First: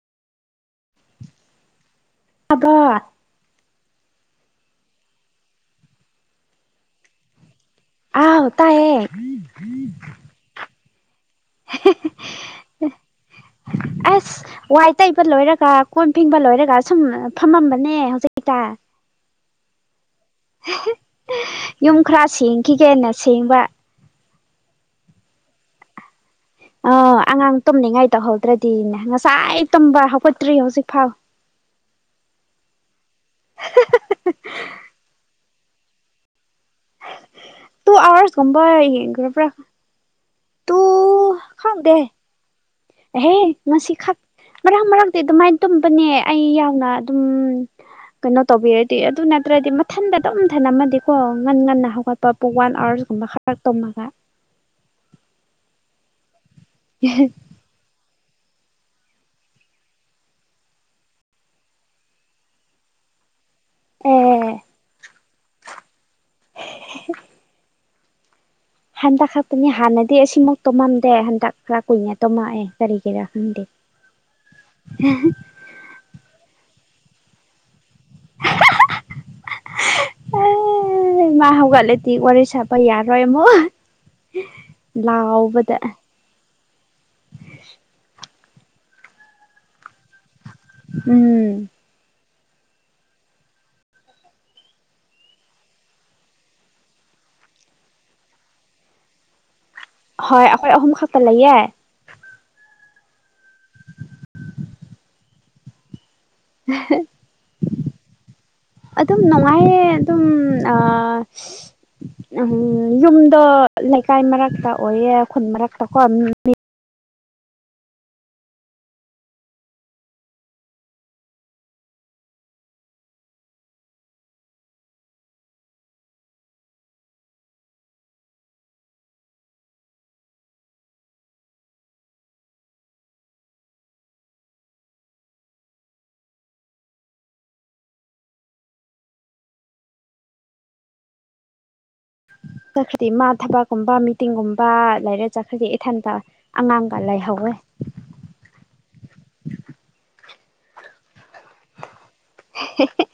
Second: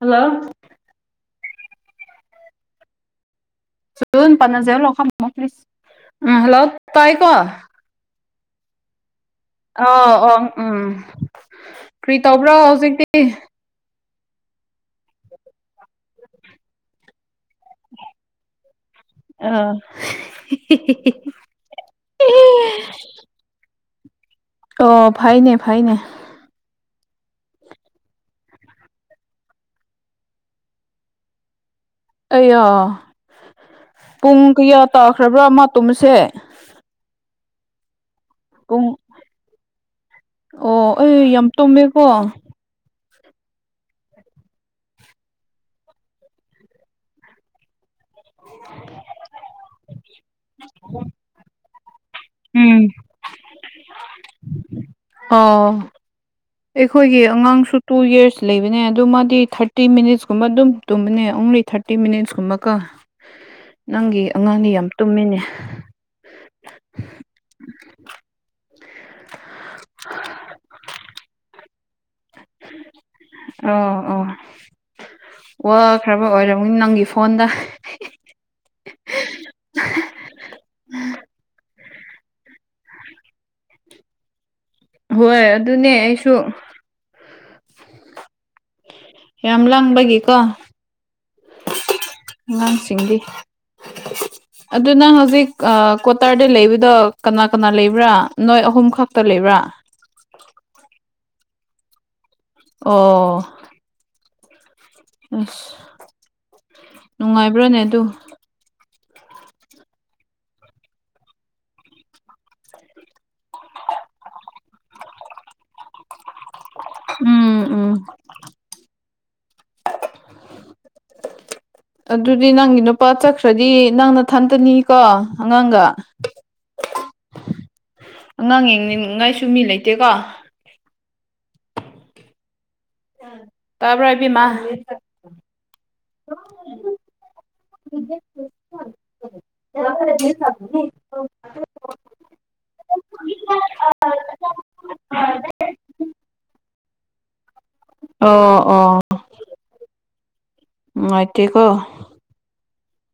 Hello ꯑꯕ [unintelligible] [unintelligible] [unintelligible] ꯎꯝ hello ꯇꯥꯏ ꯀꯣ ꯑꯥꯎ ꯇꯥꯌꯦ ꯑꯣ ꯑꯣ ꯎꯝ ꯀꯔꯤ ꯇꯧꯕ꯭ꯔꯣ ꯍꯧꯖꯤꯛꯇꯤ ꯑꯁ ꯋꯥꯏ ꯇꯩꯕ ꯂꯣꯏꯔꯒ ꯀꯣꯟ ꯐꯦꯡꯕ ꯂꯣꯏꯔꯒ ꯁꯨꯝ ꯐꯝꯃꯝꯕꯅꯦ ꯍꯧꯖꯤꯛꯇ ꯑꯥ ꯌꯨꯝ ꯈꯔ ꯁꯦꯡꯈꯤꯒꯦꯅ ꯁꯦꯡꯕ ꯑꯣ ꯐꯩꯅꯦ ꯐꯩꯅꯦ ꯑꯣ ꯑꯉꯥꯡ ꯇꯨꯝꯃꯤꯉꯥꯏ ꯇꯧꯍꯧꯗ꯭ꯔꯗꯤꯅꯦ ꯉꯁꯥꯏ ꯇꯨꯝꯕ ꯍꯧꯒꯠꯇ꯭ꯔꯤ ꯍꯧꯖꯤꯛ ꯐꯥꯎ ꯑꯩꯌꯥ ꯄꯨꯡ ꯀꯌꯥ ꯇꯥꯈ꯭ꯔꯕ꯭ꯔꯥ ꯃꯥ ꯇꯨꯝꯕꯁꯦ ꯇꯨ ꯑꯋꯥꯔꯁꯒꯨꯝꯕ ꯄꯨꯡ ꯍꯦꯟꯈꯔꯕꯔ ꯑꯣ ꯑꯩ ꯌꯥꯝ ꯇꯨꯝꯃꯦꯀꯣ ꯍꯦ ꯅꯁꯤ ꯈꯛ ꯃꯔꯛ ꯃꯔꯛꯇꯤ ꯑꯗꯨꯃꯥꯥꯏ ꯇꯨꯝꯕꯅꯦ ꯑꯩ ꯌꯥꯎꯅ ꯑꯗꯨꯝ ꯀꯩꯅꯣ ꯇꯧꯕꯤꯔꯗꯤ ꯑꯗꯨ ꯅꯠꯇ꯭ꯔ ꯃꯊꯟꯗ ꯑꯗꯨꯝ ꯊꯅꯝꯃꯗꯤꯀꯣ ꯉꯟ ꯉꯟꯅ ꯍꯧꯒꯠꯄ ꯋꯥꯟ ꯎꯝ ꯑꯋꯥꯋꯔꯁꯀꯨꯝꯕ ꯈꯠꯇ ꯇꯨꯝꯃꯒ ꯑꯣꯥ ꯑꯩꯈꯣꯏꯒꯤ ꯑꯉꯥꯡꯁꯨ ꯇꯨ ꯌꯔꯁ ꯂꯩꯕꯅꯦ ꯑꯗꯨ ꯃꯥꯗꯤ ꯊꯥꯔꯇꯤ ꯃꯤꯅꯠꯁꯀꯨꯝꯕ ꯑꯗꯨꯝ ꯇꯨꯝꯕꯅꯦ ꯑꯣꯡꯂꯤ ꯊꯥꯔꯇꯤ ꯃꯤꯅꯤꯠꯁꯀꯨꯝꯕꯀꯣ ꯅꯪꯒꯤ ꯑꯦ ꯑꯉꯥꯡꯗꯤ ꯌꯥꯝ ꯇꯨꯝꯃꯦꯅꯦ [unintelligible] ꯍꯟꯗꯛ ꯈꯛꯇꯅꯤ ꯍꯥꯟꯅꯗꯤ ꯑꯁꯤꯃ ꯇꯣꯃꯝꯗꯦ ꯍꯟꯗꯛ ꯈꯔ ꯀꯨꯏꯅ ꯇꯨꯝꯃ ꯑꯦ ꯀꯔꯤꯀꯤꯔꯥ ꯈꯪꯗꯦ꯫ ꯋꯥ ꯈ꯭ꯔꯕ ꯑꯣꯏꯔꯝꯅꯤ ꯅꯪꯒꯤ ꯐꯣꯟꯗ꯫ [unintelligible] ꯑꯦ ꯃꯥ ꯍꯧꯒꯠꯂꯗꯤ ꯋꯥꯔꯤ ꯁꯕ ꯌꯥꯔꯣꯏ ꯑꯃꯨꯛ ꯍꯣꯏ ꯂꯥꯎꯕꯗ ꯑꯗꯨꯅꯦ ꯑꯩꯁꯨ ꯌꯥꯝ ꯂꯥꯡꯕꯒꯤꯀꯣ ꯎꯝ ꯑꯉꯥꯡꯁꯤꯡꯗꯤ ꯑꯗꯨ ꯅꯪ ꯍꯧꯖꯤꯛ ꯀ꯭ꯋꯥꯇꯥꯔꯗ ꯂꯩꯕꯗꯣ ꯀꯅꯥ ꯀꯅꯥ ꯂꯩꯕ꯭ꯔꯥ ꯅꯣꯏ ꯑꯍꯨꯝ ꯈꯛꯇ ꯂꯩꯕ꯭ꯔꯥ꯫ ꯍꯣꯏ ꯑꯩꯈꯣꯏ ꯑꯍꯨꯝ ꯈꯛꯇ ꯂꯩꯌꯦ꯫ ꯑꯣ ꯑꯁ ꯅꯨꯡꯉꯥꯏꯕ꯭ꯔꯥꯅꯦ ꯑꯗꯨ ꯑꯗꯨꯝ ꯅꯨꯡꯉꯥꯏꯌꯦ ꯑꯗꯨꯝ ꯑ ꯎꯝ ꯌꯨꯝꯗꯣ ꯂꯩꯀꯥꯏ ꯃꯔꯛꯇ ꯑꯣꯏꯌꯦ ꯈꯨꯟ ꯃꯔꯛꯇꯀꯣ ꯃꯤ ꯎꯝ ꯎꯝ ꯑꯗꯨꯗꯤ ꯅꯪꯒꯤ ꯅꯨꯄꯥ ꯆꯠꯈ꯭ꯔꯗꯤ ꯅꯪ ꯅꯊꯟꯇꯅꯤꯀꯣ ꯑꯉꯥꯡꯒ ꯑꯉꯥꯡ ꯌꯦꯡꯅꯤꯡꯉꯥꯏꯁꯨ ꯃꯤ ꯂꯩꯇꯦꯀꯣ꯫ ꯇꯕ꯭ꯔ ꯏꯕꯦꯝꯃ [inaudible] ꯆꯠꯈ꯭ꯔꯗꯤ ꯃꯥ ꯊꯕꯛꯀꯨꯝꯕ ꯃꯤꯇꯤꯡꯒꯨꯝꯕ ꯂꯩꯥꯏꯔ ꯆꯠꯈ꯭ꯔꯗꯤ ꯏꯊꯟꯇ ꯑꯉꯥꯡꯒ ꯂꯩꯍꯧꯋꯦ꯫ ꯑꯣ ꯑꯣꯥ ꯅꯨꯡꯉꯥꯏꯇꯦꯀꯣ꯫ ꯍꯦ ꯍꯦ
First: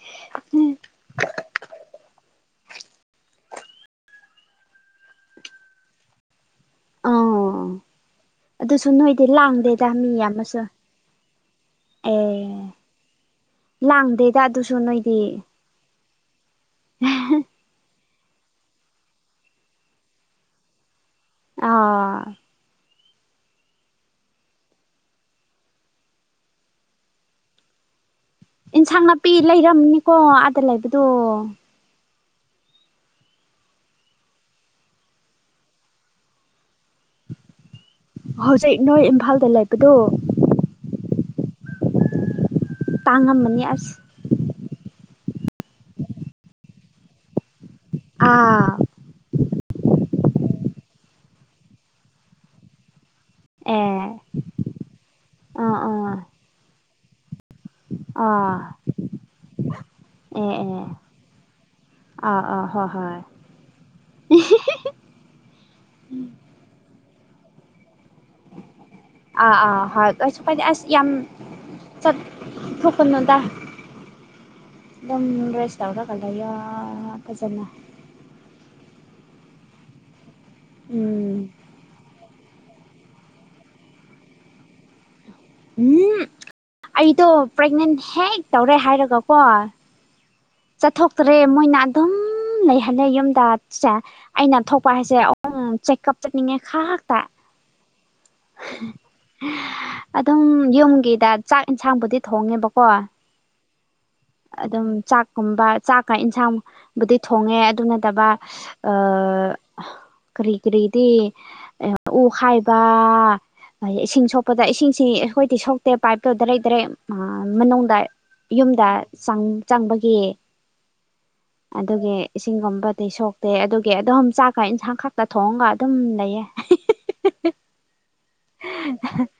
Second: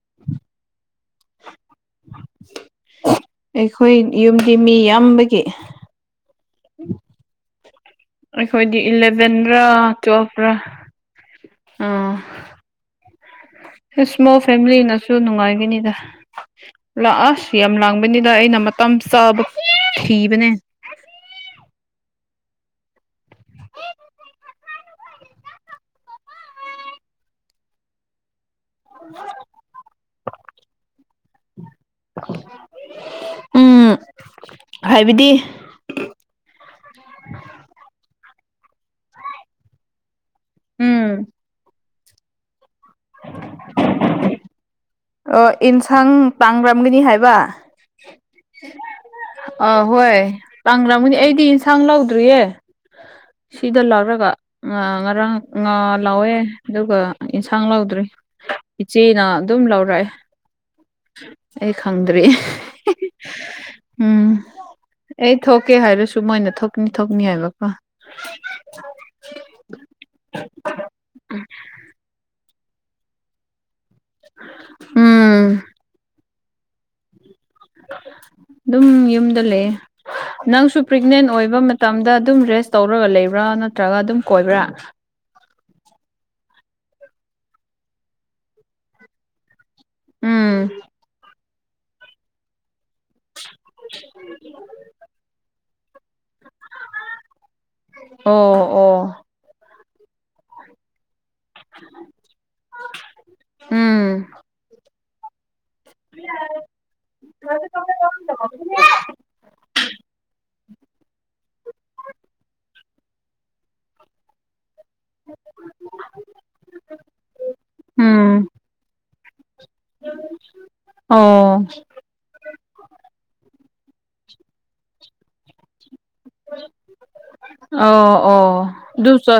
ꯑꯩꯈꯣꯏ ꯌꯨꯝꯗꯤ ꯃꯤ ꯌꯥꯝꯕꯒꯤ ꯑꯥ ꯑꯩꯈꯣꯏꯗꯤ ꯑꯗꯨꯁꯨ ꯅꯣꯏꯗꯤ ꯏꯂꯚꯦꯟꯔꯥ ꯂꯥꯡꯗꯦꯗ ꯃꯤ ꯇꯨꯋꯦꯜꯐꯔꯥ ꯌꯥꯝꯃꯁꯨ ꯑꯥ ꯑꯦ ꯏꯁꯃꯣꯜ ꯂꯥꯡꯗꯦꯗ ꯑꯗꯨꯁꯨ ꯐꯦꯃꯤꯂꯤꯅꯁꯨ ꯅꯣꯏꯗꯤ ꯅꯨꯡꯉꯥꯏꯒꯅꯤꯗ꯫ ꯂꯥꯛ ꯑꯁ ꯌꯥꯝ ꯂꯥꯡꯕꯅꯤꯗ ꯑꯩꯅ ꯃꯇꯝ ꯆꯥꯕ ꯊꯤꯕꯅꯦ꯫ ꯑꯥ ꯏꯟꯁꯥꯡ ꯅꯥꯄꯤ ꯂꯩꯔꯝꯅꯤꯀꯣ ꯑꯥꯗ ꯂꯩꯕꯗꯣ꯫ ꯎꯝ ꯍꯥꯏꯕꯗꯤ ꯍꯧꯖꯤꯛ ꯅꯣꯏ ꯏꯝꯐꯥꯜꯗ ꯂꯩꯕꯗꯣ꯫ ꯎꯝ ꯇꯥꯡꯉꯝꯃꯅꯤ ꯑꯁ ꯑꯣ ꯏꯟꯁꯥꯡ ꯇꯥꯡꯕꯝꯅꯤ ꯍꯥꯏꯕ ꯑꯥ ꯑꯍꯣꯏ ꯇꯥꯡꯂꯝꯒꯅꯤ ꯑꯩꯗꯤ ꯏꯟꯁꯥꯡ ꯂꯧꯗ꯭ꯔꯤꯌꯦ꯫ ꯁꯤꯗ ꯑꯦ ꯂꯥꯛꯂꯒ ꯉꯥ ꯉꯔꯥꯡ ꯉꯥ ꯑꯥ ꯑꯥ ꯂꯧꯋꯦ꯫ ꯑꯗꯨꯒ ꯏꯟꯁꯥꯡ ꯂꯧꯗ꯭ꯔꯦ ꯑꯥ ꯏꯆꯦꯅ ꯑꯗꯨꯝ ꯂꯧꯔꯛꯑꯦ꯫ ꯑꯦ ꯑꯦ ꯑꯩ ꯈꯪꯗ꯭ꯔꯤ ꯑꯥ ꯑꯥ ꯍꯣꯏ ꯍꯣꯏ ꯎꯝ ꯑꯩ ꯊꯣꯛꯀꯦ ꯍꯥꯏꯔꯁꯨ ꯃꯣꯏꯅ ꯊꯣꯛꯅꯤ ꯊꯣꯛꯅꯤ ꯍꯥꯏꯕꯀꯣ꯫ ꯑꯥ ꯑꯥ ꯍꯣꯏꯗ ꯑꯁ ꯌꯥꯝ ꯆꯠ ꯊꯣꯛꯀꯅꯨꯗ꯫ ꯑꯗꯨꯝ ꯎꯝ ꯔꯦꯁ ꯇꯧꯔꯒ ꯂꯩꯌꯣ ꯐꯖꯅ꯫ ꯑꯗꯨꯝ ꯌꯨꯝꯗ ꯂꯩꯌꯦ ꯅꯪꯁꯨ ꯄ꯭ꯔꯦꯒꯅꯦꯟ ꯎꯝ ꯑꯣꯏꯕ ꯃꯇꯝꯗ ꯑꯗꯨꯝ ꯔꯦꯁ ꯇꯧꯔꯒ ꯂꯩꯕ꯭ꯔ ꯅꯠꯇ꯭ꯔꯒ ꯑꯗꯨꯝ ꯀꯣꯏꯕ꯭ꯔ ꯎꯝ ꯑꯩꯗꯣ ꯄ꯭ꯔꯦꯒꯅꯦꯟ ꯍꯦꯛ ꯇꯧꯔꯦ ꯍꯥꯏꯔꯒꯀꯣ ꯎꯝ ꯆꯠꯊꯣꯛꯇ꯭ꯔꯦ ꯃꯣꯏꯅ ꯑꯗꯨꯝ ꯂꯩꯍꯜꯂꯦ ꯌꯨꯝꯗ ꯁꯦ ꯑꯩꯅ ꯊꯣꯛꯄ ꯍꯥꯏꯁꯦ ꯆꯦꯛꯑꯞ ꯆꯠꯅꯤꯡꯉꯦ ꯈꯛꯇ ꯑꯣ ꯑꯣ ꯑꯗꯨꯝ ꯌꯨꯝꯒꯤꯗ ꯆꯥꯛ ꯌꯦꯟꯁꯥꯡꯕꯨꯗꯤ ꯊꯣꯡꯉꯦꯕꯀꯣ ꯎꯝ ꯑꯗꯨꯝ ꯆꯥꯛꯀꯨꯝꯕ ꯆꯥꯛꯀ ꯏꯟꯁꯥꯡꯕꯨꯗꯤ ꯊꯣꯡꯉꯦ ꯑꯗꯨ ꯅꯠꯇꯕ ꯑꯥ ꯀꯔꯤ ꯀꯔꯤꯗꯤ ꯎ ꯈꯥꯏꯕ ꯏꯁꯤꯡ ꯁꯣꯛꯄꯗ ꯏꯁꯤꯡ ꯁꯤ ꯑꯩꯈꯣꯏꯗꯤ ꯁꯣꯛꯇꯦ ꯄꯥꯏꯞꯗ ꯗꯥꯏꯔꯦꯛ ꯗꯥꯏꯔꯦꯛ ꯃꯅꯨꯡꯗ ꯎꯝ ꯌꯨꯝꯗ ꯆꯪ ꯆꯪꯕ ꯗꯤ ꯑꯣ ꯑꯗꯨꯒꯤ ꯏꯁꯤꯡꯒꯨꯝꯕꯗꯤ ꯁꯣꯛꯇꯦ ꯑꯗꯨꯒꯤ ꯑꯗꯨꯝ ꯆꯥꯛꯀ ꯏꯟꯁꯥꯡ ꯈꯛꯇ ꯊꯣꯡꯉꯒ ꯑꯗꯨꯝ ꯂꯩꯌꯦ ꯑꯣ ꯑꯣ ꯑꯗꯨꯁꯨ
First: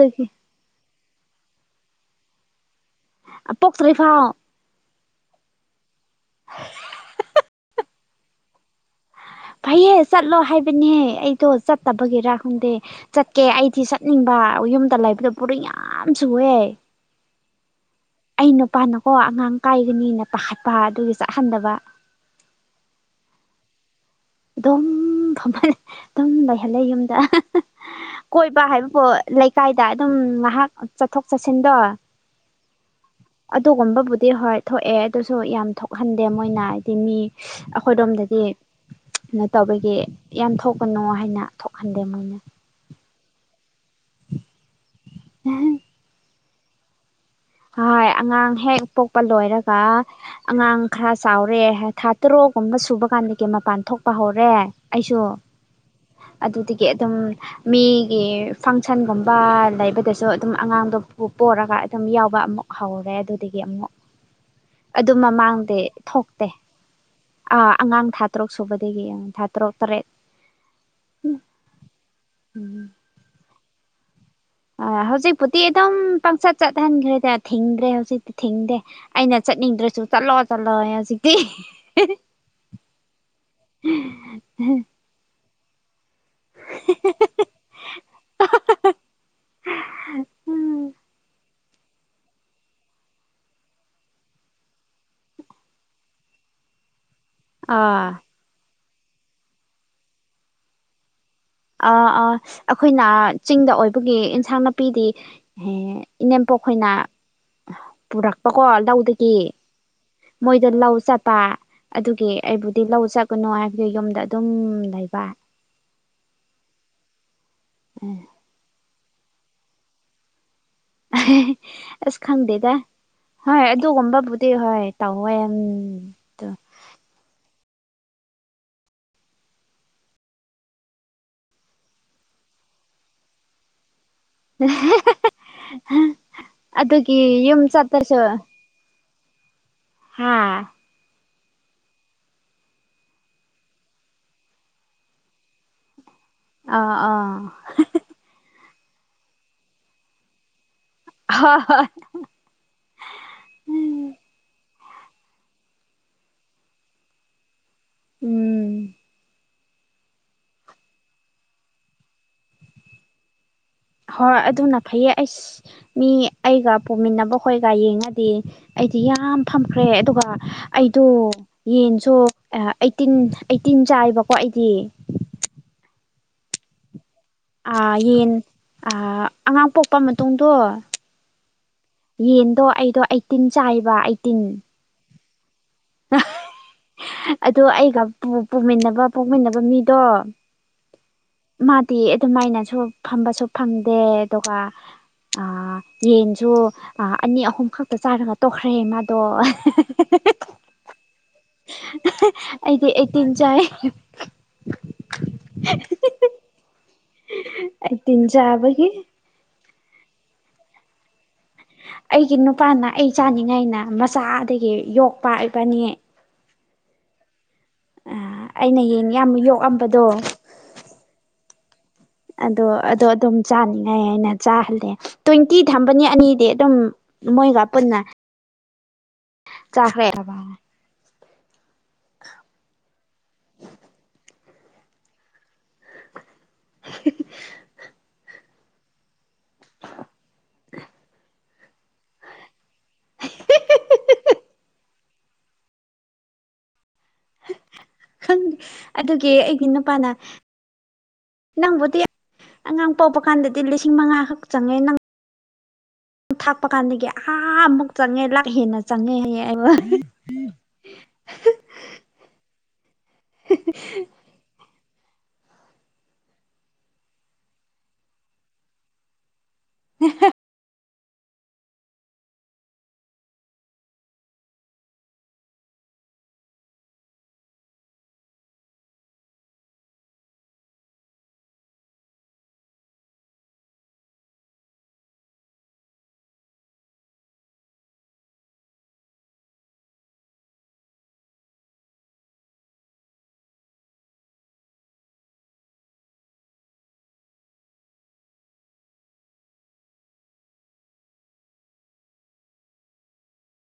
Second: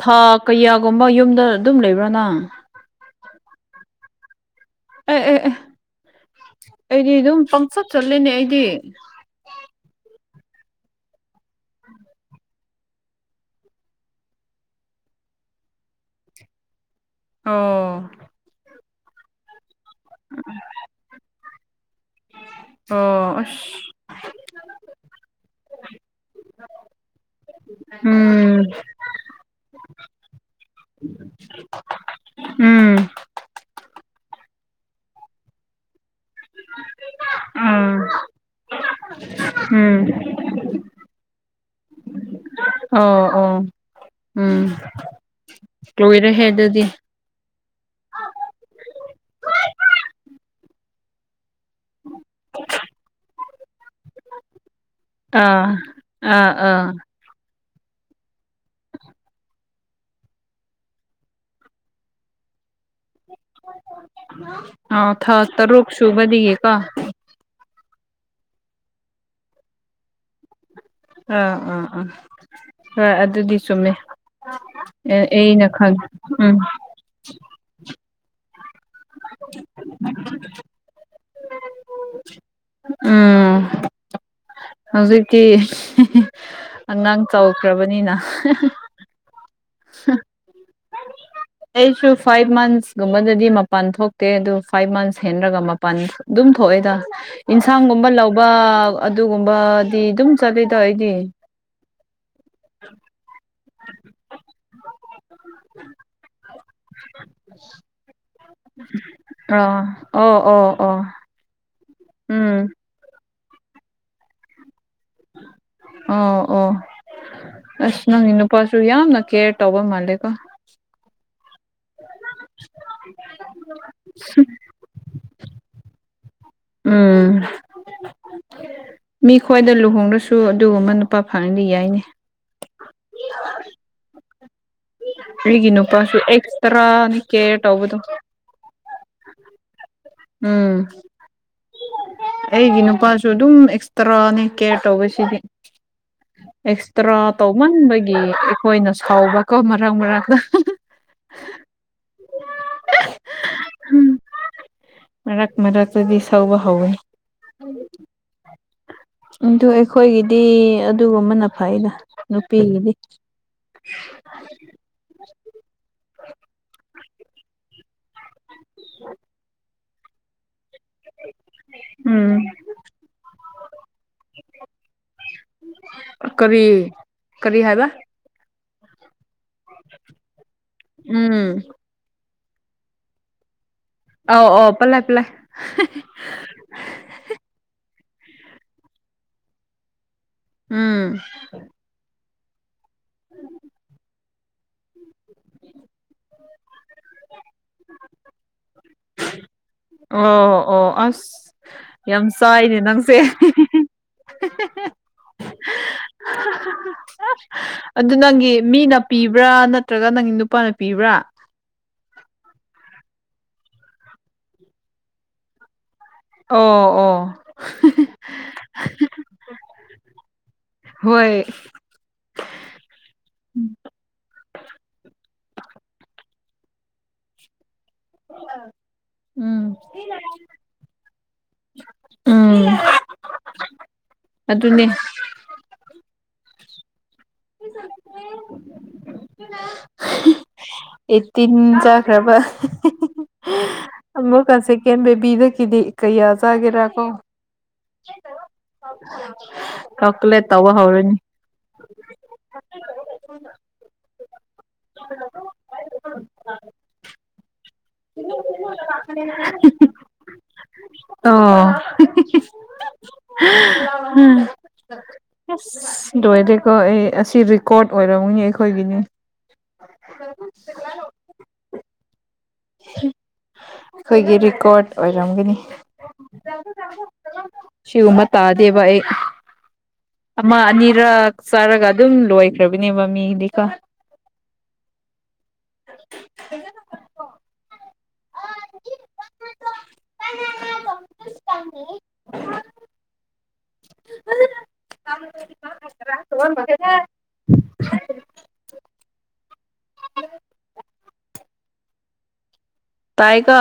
ꯊꯥ ꯀꯌꯥꯒꯨꯝꯕ ꯌꯨꯝꯗ ꯑꯗꯨꯝ ꯂꯩꯕ꯭ꯔ ꯅꯪ ꯄꯣꯛꯇ꯭ꯔꯤ ꯐꯥꯎ ꯑꯦ ꯑꯦ ꯑꯦ ꯑꯩꯗꯤ ꯑꯗꯨꯝ ꯄꯪꯆꯠ ꯆꯠꯂꯦꯅꯦ ꯑꯩꯗꯤ ꯐꯩꯍꯦ ꯆꯠꯂꯣ ꯍꯥꯏꯕꯅꯦꯍ ꯑꯩꯗꯣ ꯆꯠꯇꯕꯒꯤꯔꯥ ꯈꯪꯗꯦ ꯆꯠꯀꯦ ꯑꯩꯗꯤ ꯆꯠꯅꯤꯡꯕ ꯌꯨꯝꯗ ꯂꯩꯕꯗ ꯄꯣꯔꯤꯡ ꯌꯥꯝ ꯆꯨꯢꯑꯦ ꯑꯣ ꯑꯩ ꯅꯨꯄꯥꯅꯀꯣ ꯑꯉꯥꯡ ꯀꯥꯏꯒꯅꯤꯅ ꯄꯥꯈꯠꯄ ꯑꯗꯨꯒꯤ ꯆꯥꯠꯍꯟꯗꯕ ꯑꯣ ꯑꯁ ꯑꯗꯨꯝ ꯐꯝꯃ ꯑꯗꯨꯝ ꯂꯩꯍꯜꯂꯦ ꯌꯨꯝꯗ ꯎꯝ ꯀꯣꯏꯕ ꯍꯥꯏꯕꯕꯨ ꯂꯩꯀꯥꯏꯗ ꯑꯗꯨꯝ ꯉꯥꯏꯍꯥꯛ ꯆꯠꯊꯣꯛ ꯆꯠꯁꯤꯟꯗꯣ ꯎꯝ ꯑꯗꯨꯒꯨꯝꯕꯕꯨꯗꯤ ꯍꯣꯏ ꯊꯣꯛꯑꯦ ꯑꯗꯨꯁꯨ ꯌꯥꯝ ꯊꯣꯛ ꯈꯪꯗꯦ ꯃꯣꯏꯅ ꯍꯥꯏꯗꯤ ꯃꯤ ꯑꯥ ꯑꯩꯈꯣꯏꯔꯣꯝꯗꯗꯤ ꯅ ꯇꯧꯕꯒꯤ ꯎꯝ ꯌꯥꯝ ꯊꯣꯛꯀꯅꯣ ꯍꯥꯏꯅ ꯊꯣꯛꯍꯟꯗꯦ ꯃꯣꯏꯅ ꯑꯣ ꯑꯣ ꯎꯝ ꯂꯣꯏꯔꯦꯍꯦ ꯑꯗꯨꯗꯤ ꯍꯣꯢ ꯑꯉꯥꯡ ꯍꯦꯛ ꯄꯣꯛꯄ ꯂꯣꯏꯔꯒ ꯑꯉꯥꯡ ꯈꯔ ꯆꯥꯎꯔꯦ ꯊꯥ ꯇꯔꯨꯛꯒꯨꯝꯕ ꯁꯨꯕ ꯀꯥꯟꯗꯗꯒꯤ ꯃꯄꯥꯟ ꯊꯣꯛ ꯄꯥ ꯍꯧꯔꯦ ꯑꯩꯁꯨ ꯑꯥ ꯑꯥ ꯑꯥ ꯑꯗꯨꯗꯒꯤ ꯑꯗꯨꯝ ꯃꯤꯒꯤ ꯐꯪꯁꯟꯒꯨꯝꯕ ꯂꯩꯕꯗꯁꯨ ꯑꯗꯨꯝ ꯑꯉꯥꯡꯗꯣ ꯄꯣꯔꯒ ꯑꯗꯨꯝ ꯌꯥꯎ ꯑꯃꯨꯛ ꯍꯧꯕ ꯑꯗꯨꯗꯒꯤ ꯑꯃꯨꯛ ꯑꯗꯨ ꯑꯥ ꯊꯥ ꯇꯔꯨꯛ ꯃꯃꯥꯡꯗꯒꯤ ꯊꯣꯛꯇꯦ ꯁꯨꯕꯗꯒꯤꯀꯣ ꯑꯥ ꯑꯉꯥꯡ ꯊꯥ ꯇꯔꯨꯛ ꯁꯨꯕꯗꯒꯤ ꯊꯥ ꯇꯔꯨꯛ ꯇꯔꯦꯠ ꯑꯥ ꯑꯥ ꯑꯥ ꯎꯝ ꯍꯣꯏ ꯑꯗꯨꯗꯤ ꯆꯨꯝꯃꯦ ꯑꯥ ꯑꯦ ꯍꯧꯖꯤꯛꯄꯨꯗꯤ ꯑꯩꯅ ꯑꯗꯨꯝ ꯈꯪꯉꯦ ꯄꯪꯆꯠ ꯎꯝ ꯆꯠꯍꯟꯈ꯭ꯔꯦꯗ ꯊꯤꯡꯗ꯭ꯔꯦ ꯍꯧꯖꯤꯛꯇꯤ ꯊꯤꯡꯗꯦ ꯑꯩꯅ ꯆꯠꯅꯤꯡꯗ꯭ꯔꯁꯨ ꯆꯠꯂꯣ ꯆꯠꯂꯣ ꯍꯧꯖꯤꯛꯇꯤ ꯎꯝ ꯍꯧꯖꯤꯛꯛꯇꯤ ꯑꯉꯥꯡ ꯆꯥꯎꯈ꯭ꯔꯕꯅꯤꯅ ꯎꯝ ꯑꯩꯁꯨ ꯐꯥꯏꯚ ꯃꯟꯁꯀꯨꯝꯕꯗꯗꯤ ꯃꯄꯥꯟ ꯊꯣꯛꯇꯦ ꯑꯗꯨ ꯐꯥꯏꯚ ꯃꯟꯁ ꯍꯦꯟꯂꯒ ꯄꯥꯜ ꯑꯗꯨꯝ ꯊꯣꯛꯑꯦꯗ ꯌꯦꯟꯁꯥꯡꯒꯨꯝꯕ ꯑꯥ ꯂꯧꯕ ꯑꯗꯨꯒꯨꯝꯕꯗꯤ ꯑꯗꯨꯝ ꯆꯠꯂꯤꯗ ꯑꯩꯗꯤ꯫ ꯑꯥ ꯑꯥ ꯑꯩꯈꯣꯏꯅ ꯆꯤꯡꯗ ꯑꯣꯏꯕꯒꯤ ꯏꯟꯁꯥꯡ ꯅꯥꯄꯤꯗꯤ ꯏꯅꯦꯝꯄꯣꯛ ꯈꯣꯏꯅꯥ ꯄꯨꯔꯛꯄꯀꯣ ꯂꯧꯗꯒꯤ ꯑꯥ ꯑꯣ ꯃꯣꯏꯗ ꯑꯣ ꯂꯧ ꯑꯣ ꯆꯠ ꯄꯥ ꯑꯗꯨꯒꯤ ꯎꯝ ꯑꯩꯕꯨꯗꯤ ꯂꯧ ꯆꯠꯀꯅꯨ ꯍꯥꯏꯕꯒꯤ ꯌꯨꯝꯗ ꯑꯗꯨꯝ ꯂꯩꯕ꯫ ꯑꯣ ꯑꯣ ꯑꯁ ꯅꯪꯗꯤ ꯅꯨꯞ ꯄꯁꯨ ꯌꯥꯝꯅ ꯀꯦꯌꯔ ꯇꯧꯕ ꯃꯥꯜꯂꯦꯀꯣ꯫ [unintelligible] ꯑꯁ ꯈꯪꯗꯦꯗ ꯍꯣꯏ ꯑꯗꯨꯒꯨꯝꯕꯕꯨꯗꯤ ꯍꯣꯏ ꯇꯧꯋꯦ ꯎꯝ ꯎꯝ ꯃꯤ ꯈ꯭ꯋꯥꯏꯗ ꯂꯨꯍꯣꯡꯗ꯭ꯔꯁꯨ ꯑꯗꯨꯒꯨꯝꯕ ꯅꯨꯄꯥ ꯐꯪꯉꯗꯤ ꯌꯥꯏꯅꯦ꯫ [unintelligible] [unintelligible] ꯑꯩꯒꯤ ꯅꯨꯄꯥꯁꯨ ꯑꯩꯈꯛꯇꯔ ꯑꯗꯨꯒꯤ ꯌꯨꯝ ꯀꯦꯌꯔ ꯇꯧꯕꯗꯨ ꯆꯠꯇ꯭ꯔꯁꯨ ꯍꯥ ꯎꯝ ꯑꯩꯒꯤ ꯅꯨꯄꯥꯁꯨ ꯑꯗꯨꯝ ꯑꯦꯛꯁꯇ꯭ꯔꯥꯅꯦ ꯀꯦꯌꯔ ꯇꯧꯕ ꯁꯤꯗꯤ꯫ ꯑꯥ ꯑꯦꯛꯁꯇ꯭ꯔꯥ ꯑꯥ ꯇꯧꯃꯟꯕꯒꯤ ꯑꯩꯈꯣꯏꯅ ꯁꯥꯎꯕꯀꯣ ꯃꯔꯛ ꯃꯔꯛꯇ ꯍꯥ ꯍꯥ ꯃꯔꯛ ꯃꯔꯛꯇꯗꯤ ꯇꯧꯕ ꯍꯧꯋꯦ꯫ ꯎꯝ ꯑꯗꯨ ꯑꯩꯈꯣꯏꯒꯤꯗꯤ ꯑꯗꯨꯒꯨꯝꯕꯅ ꯐꯩꯗ ꯅꯨꯄꯤꯒꯤꯗꯤ꯫ ꯍꯣꯏ ꯑꯗꯨꯅ ꯐꯩꯌꯦ ꯑꯩꯁ ꯃꯤ ꯑꯩꯒ ꯄꯨꯃꯤꯟꯅꯕꯈꯣꯏꯒ ꯌꯦꯡꯉꯗꯤ ꯑꯩꯗꯤ ꯌꯥꯝ ꯐꯝꯈ꯭ꯔꯦ ꯑꯗꯨꯒ ꯑꯩꯗꯣ ꯌꯦꯟꯁꯨ ꯎꯝ ꯑꯩꯠꯇꯤꯟ ꯑꯩꯠꯇꯤꯟ ꯆꯥꯏꯕꯀꯣ ꯑꯩꯗꯤ ꯀꯔꯤ ꯀꯔꯤ ꯍꯥꯏꯕ ꯑꯥ ꯌꯦꯟ ꯑ ꯑꯉꯥꯡ ꯄꯣꯛꯄ ꯃꯇꯨꯡꯗꯣ ꯎꯝ ꯌꯦꯟꯗꯣ ꯑꯩꯗꯣ ꯑꯩꯇꯤꯟ ꯆꯥꯏꯕ ꯑꯥꯎ ꯑꯣ ꯄꯂꯦ ꯄꯂꯦ ꯑꯗꯨ ꯑꯩꯒ ꯄꯨꯃꯤꯟꯅꯕ ꯄꯣꯛꯃꯤꯟꯅꯕ ꯃꯤꯗꯣ ꯎꯝ ꯃꯥꯗꯤ ꯑꯗꯨꯝꯃꯥꯏꯅꯁꯨ ꯐꯝꯕꯁꯨ ꯐꯪꯗꯦ ꯑꯗꯨꯒ ꯑꯥ ꯌꯦꯟꯁꯨ ꯑꯅꯤ ꯑꯍꯨꯝ ꯈꯛꯇ ꯆꯥꯏꯔꯒ ꯇꯣꯛꯈ꯭ꯔꯦ ꯃꯥꯗꯣ ꯑꯣ ꯑꯣ ꯑꯁ ꯌꯥꯝ ꯆꯥꯏꯅꯦ ꯑꯩꯗꯤ ꯅꯪꯁꯦ ꯑꯩꯠꯇꯤꯟ ꯆꯥꯏ [inaudible] [inaudible] ꯑꯗꯨ ꯑꯩꯠꯇꯤꯟ ꯅꯪꯒꯤ ꯆꯥꯕꯒꯤ ꯃꯤꯅ ꯄꯤꯕ꯭ꯔꯥ ꯅꯠꯇ꯭ꯔꯒ ꯅꯪꯒꯤ ꯅꯨꯄꯥꯅ ꯄꯤꯕ꯭ꯔꯥ? ꯑꯩꯒꯤ ꯅꯨꯄꯥꯅ ꯑꯩ ꯆꯥꯅꯤꯡꯉꯥꯏꯅ ꯃꯆꯥꯗꯒꯤ ꯌꯣꯛꯄꯥꯛ ꯏꯕꯥꯟꯅꯤ꯫ ꯑꯣ ꯑꯣ ꯑ ꯑꯩꯅ ꯌꯦꯡ ꯌꯥꯝ ꯌꯣꯛꯑꯝꯕꯗꯣ ꯍꯣꯏ ꯑꯗꯣ ꯑꯗꯣ ꯑꯗꯨꯝ ꯆꯥꯅꯤꯡꯉꯥꯏ ꯍꯥꯏꯅ ꯆꯥꯍꯜꯂꯦ ꯇ꯭ꯋꯦꯟꯇꯤ ꯊꯝꯕꯅꯤ ꯑꯅꯤꯗꯤ ꯑꯗꯨꯝ ꯃꯣꯏꯒ ꯄꯨꯟꯅ ꯎꯝ ꯆꯥꯈ꯭ꯔꯦ ꯎꯝ ꯑꯗꯨꯅꯦ [inaudible] [unintelligible] ꯑꯦ ꯇꯤꯟ ꯆꯠꯈ꯭ꯔꯕ ꯑꯃꯨꯛꯀ ꯁꯦꯀꯦꯟ ꯕꯦꯕꯤꯗꯒꯤꯗꯤ ꯀꯌꯥ ꯆꯒꯦꯔ ꯍꯝ ꯈꯪꯗꯦ ꯑꯗꯨꯒꯤ ꯑꯩꯒꯤ ꯅꯨꯄꯥꯅ ꯀꯥꯜꯀꯨꯂꯦꯠ ꯇꯧꯕ ꯍꯧꯔꯅꯤ ꯅꯪꯕꯨꯗꯤ ꯑꯉꯥꯡ ꯄꯣꯛꯄ ꯀꯥꯟꯗꯗꯤ ꯂꯤꯁꯤꯡ ꯃꯉꯥ ꯈꯛ ꯆꯪꯉꯦ ꯅꯪ [unintelligible] ꯊꯥꯛꯄ ꯀꯥꯟꯗꯒꯤ ꯑꯥ ꯃꯨꯛ ꯆꯪꯉꯦ ꯂꯥꯛ ꯍꯦꯟꯅ ꯆꯪꯉꯦ ꯍꯌꯦꯡ ꯑꯩ ꯋꯥ ꯎꯝ ꯑꯁ ꯂꯣꯏꯔꯦꯀꯣ ꯑꯩ ꯑꯁꯤ ꯔꯦꯀꯣꯔꯠ ꯑꯣꯏꯔꯝꯅꯤ ꯑꯩꯈꯣꯏꯒꯤꯅꯤ [unintelligible] ꯑꯩꯈꯣꯏꯒꯤ ꯔꯦꯀꯣꯔꯠ ꯑꯣꯏꯔꯝꯒꯅꯤ ꯁꯤꯒꯨꯝꯕ ꯇꯥꯗꯦꯕ ꯑꯩ ꯑꯃ ꯑꯅꯤꯔꯛ ꯆꯥꯔꯒ ꯑꯗꯨꯝ ꯂꯣꯏꯈ꯭ꯔꯕꯅꯦꯕ ꯃꯤꯗꯤꯀꯣ [inaudible] [inaudible] [unintelligible] ꯇꯥꯏꯌꯦꯀꯣ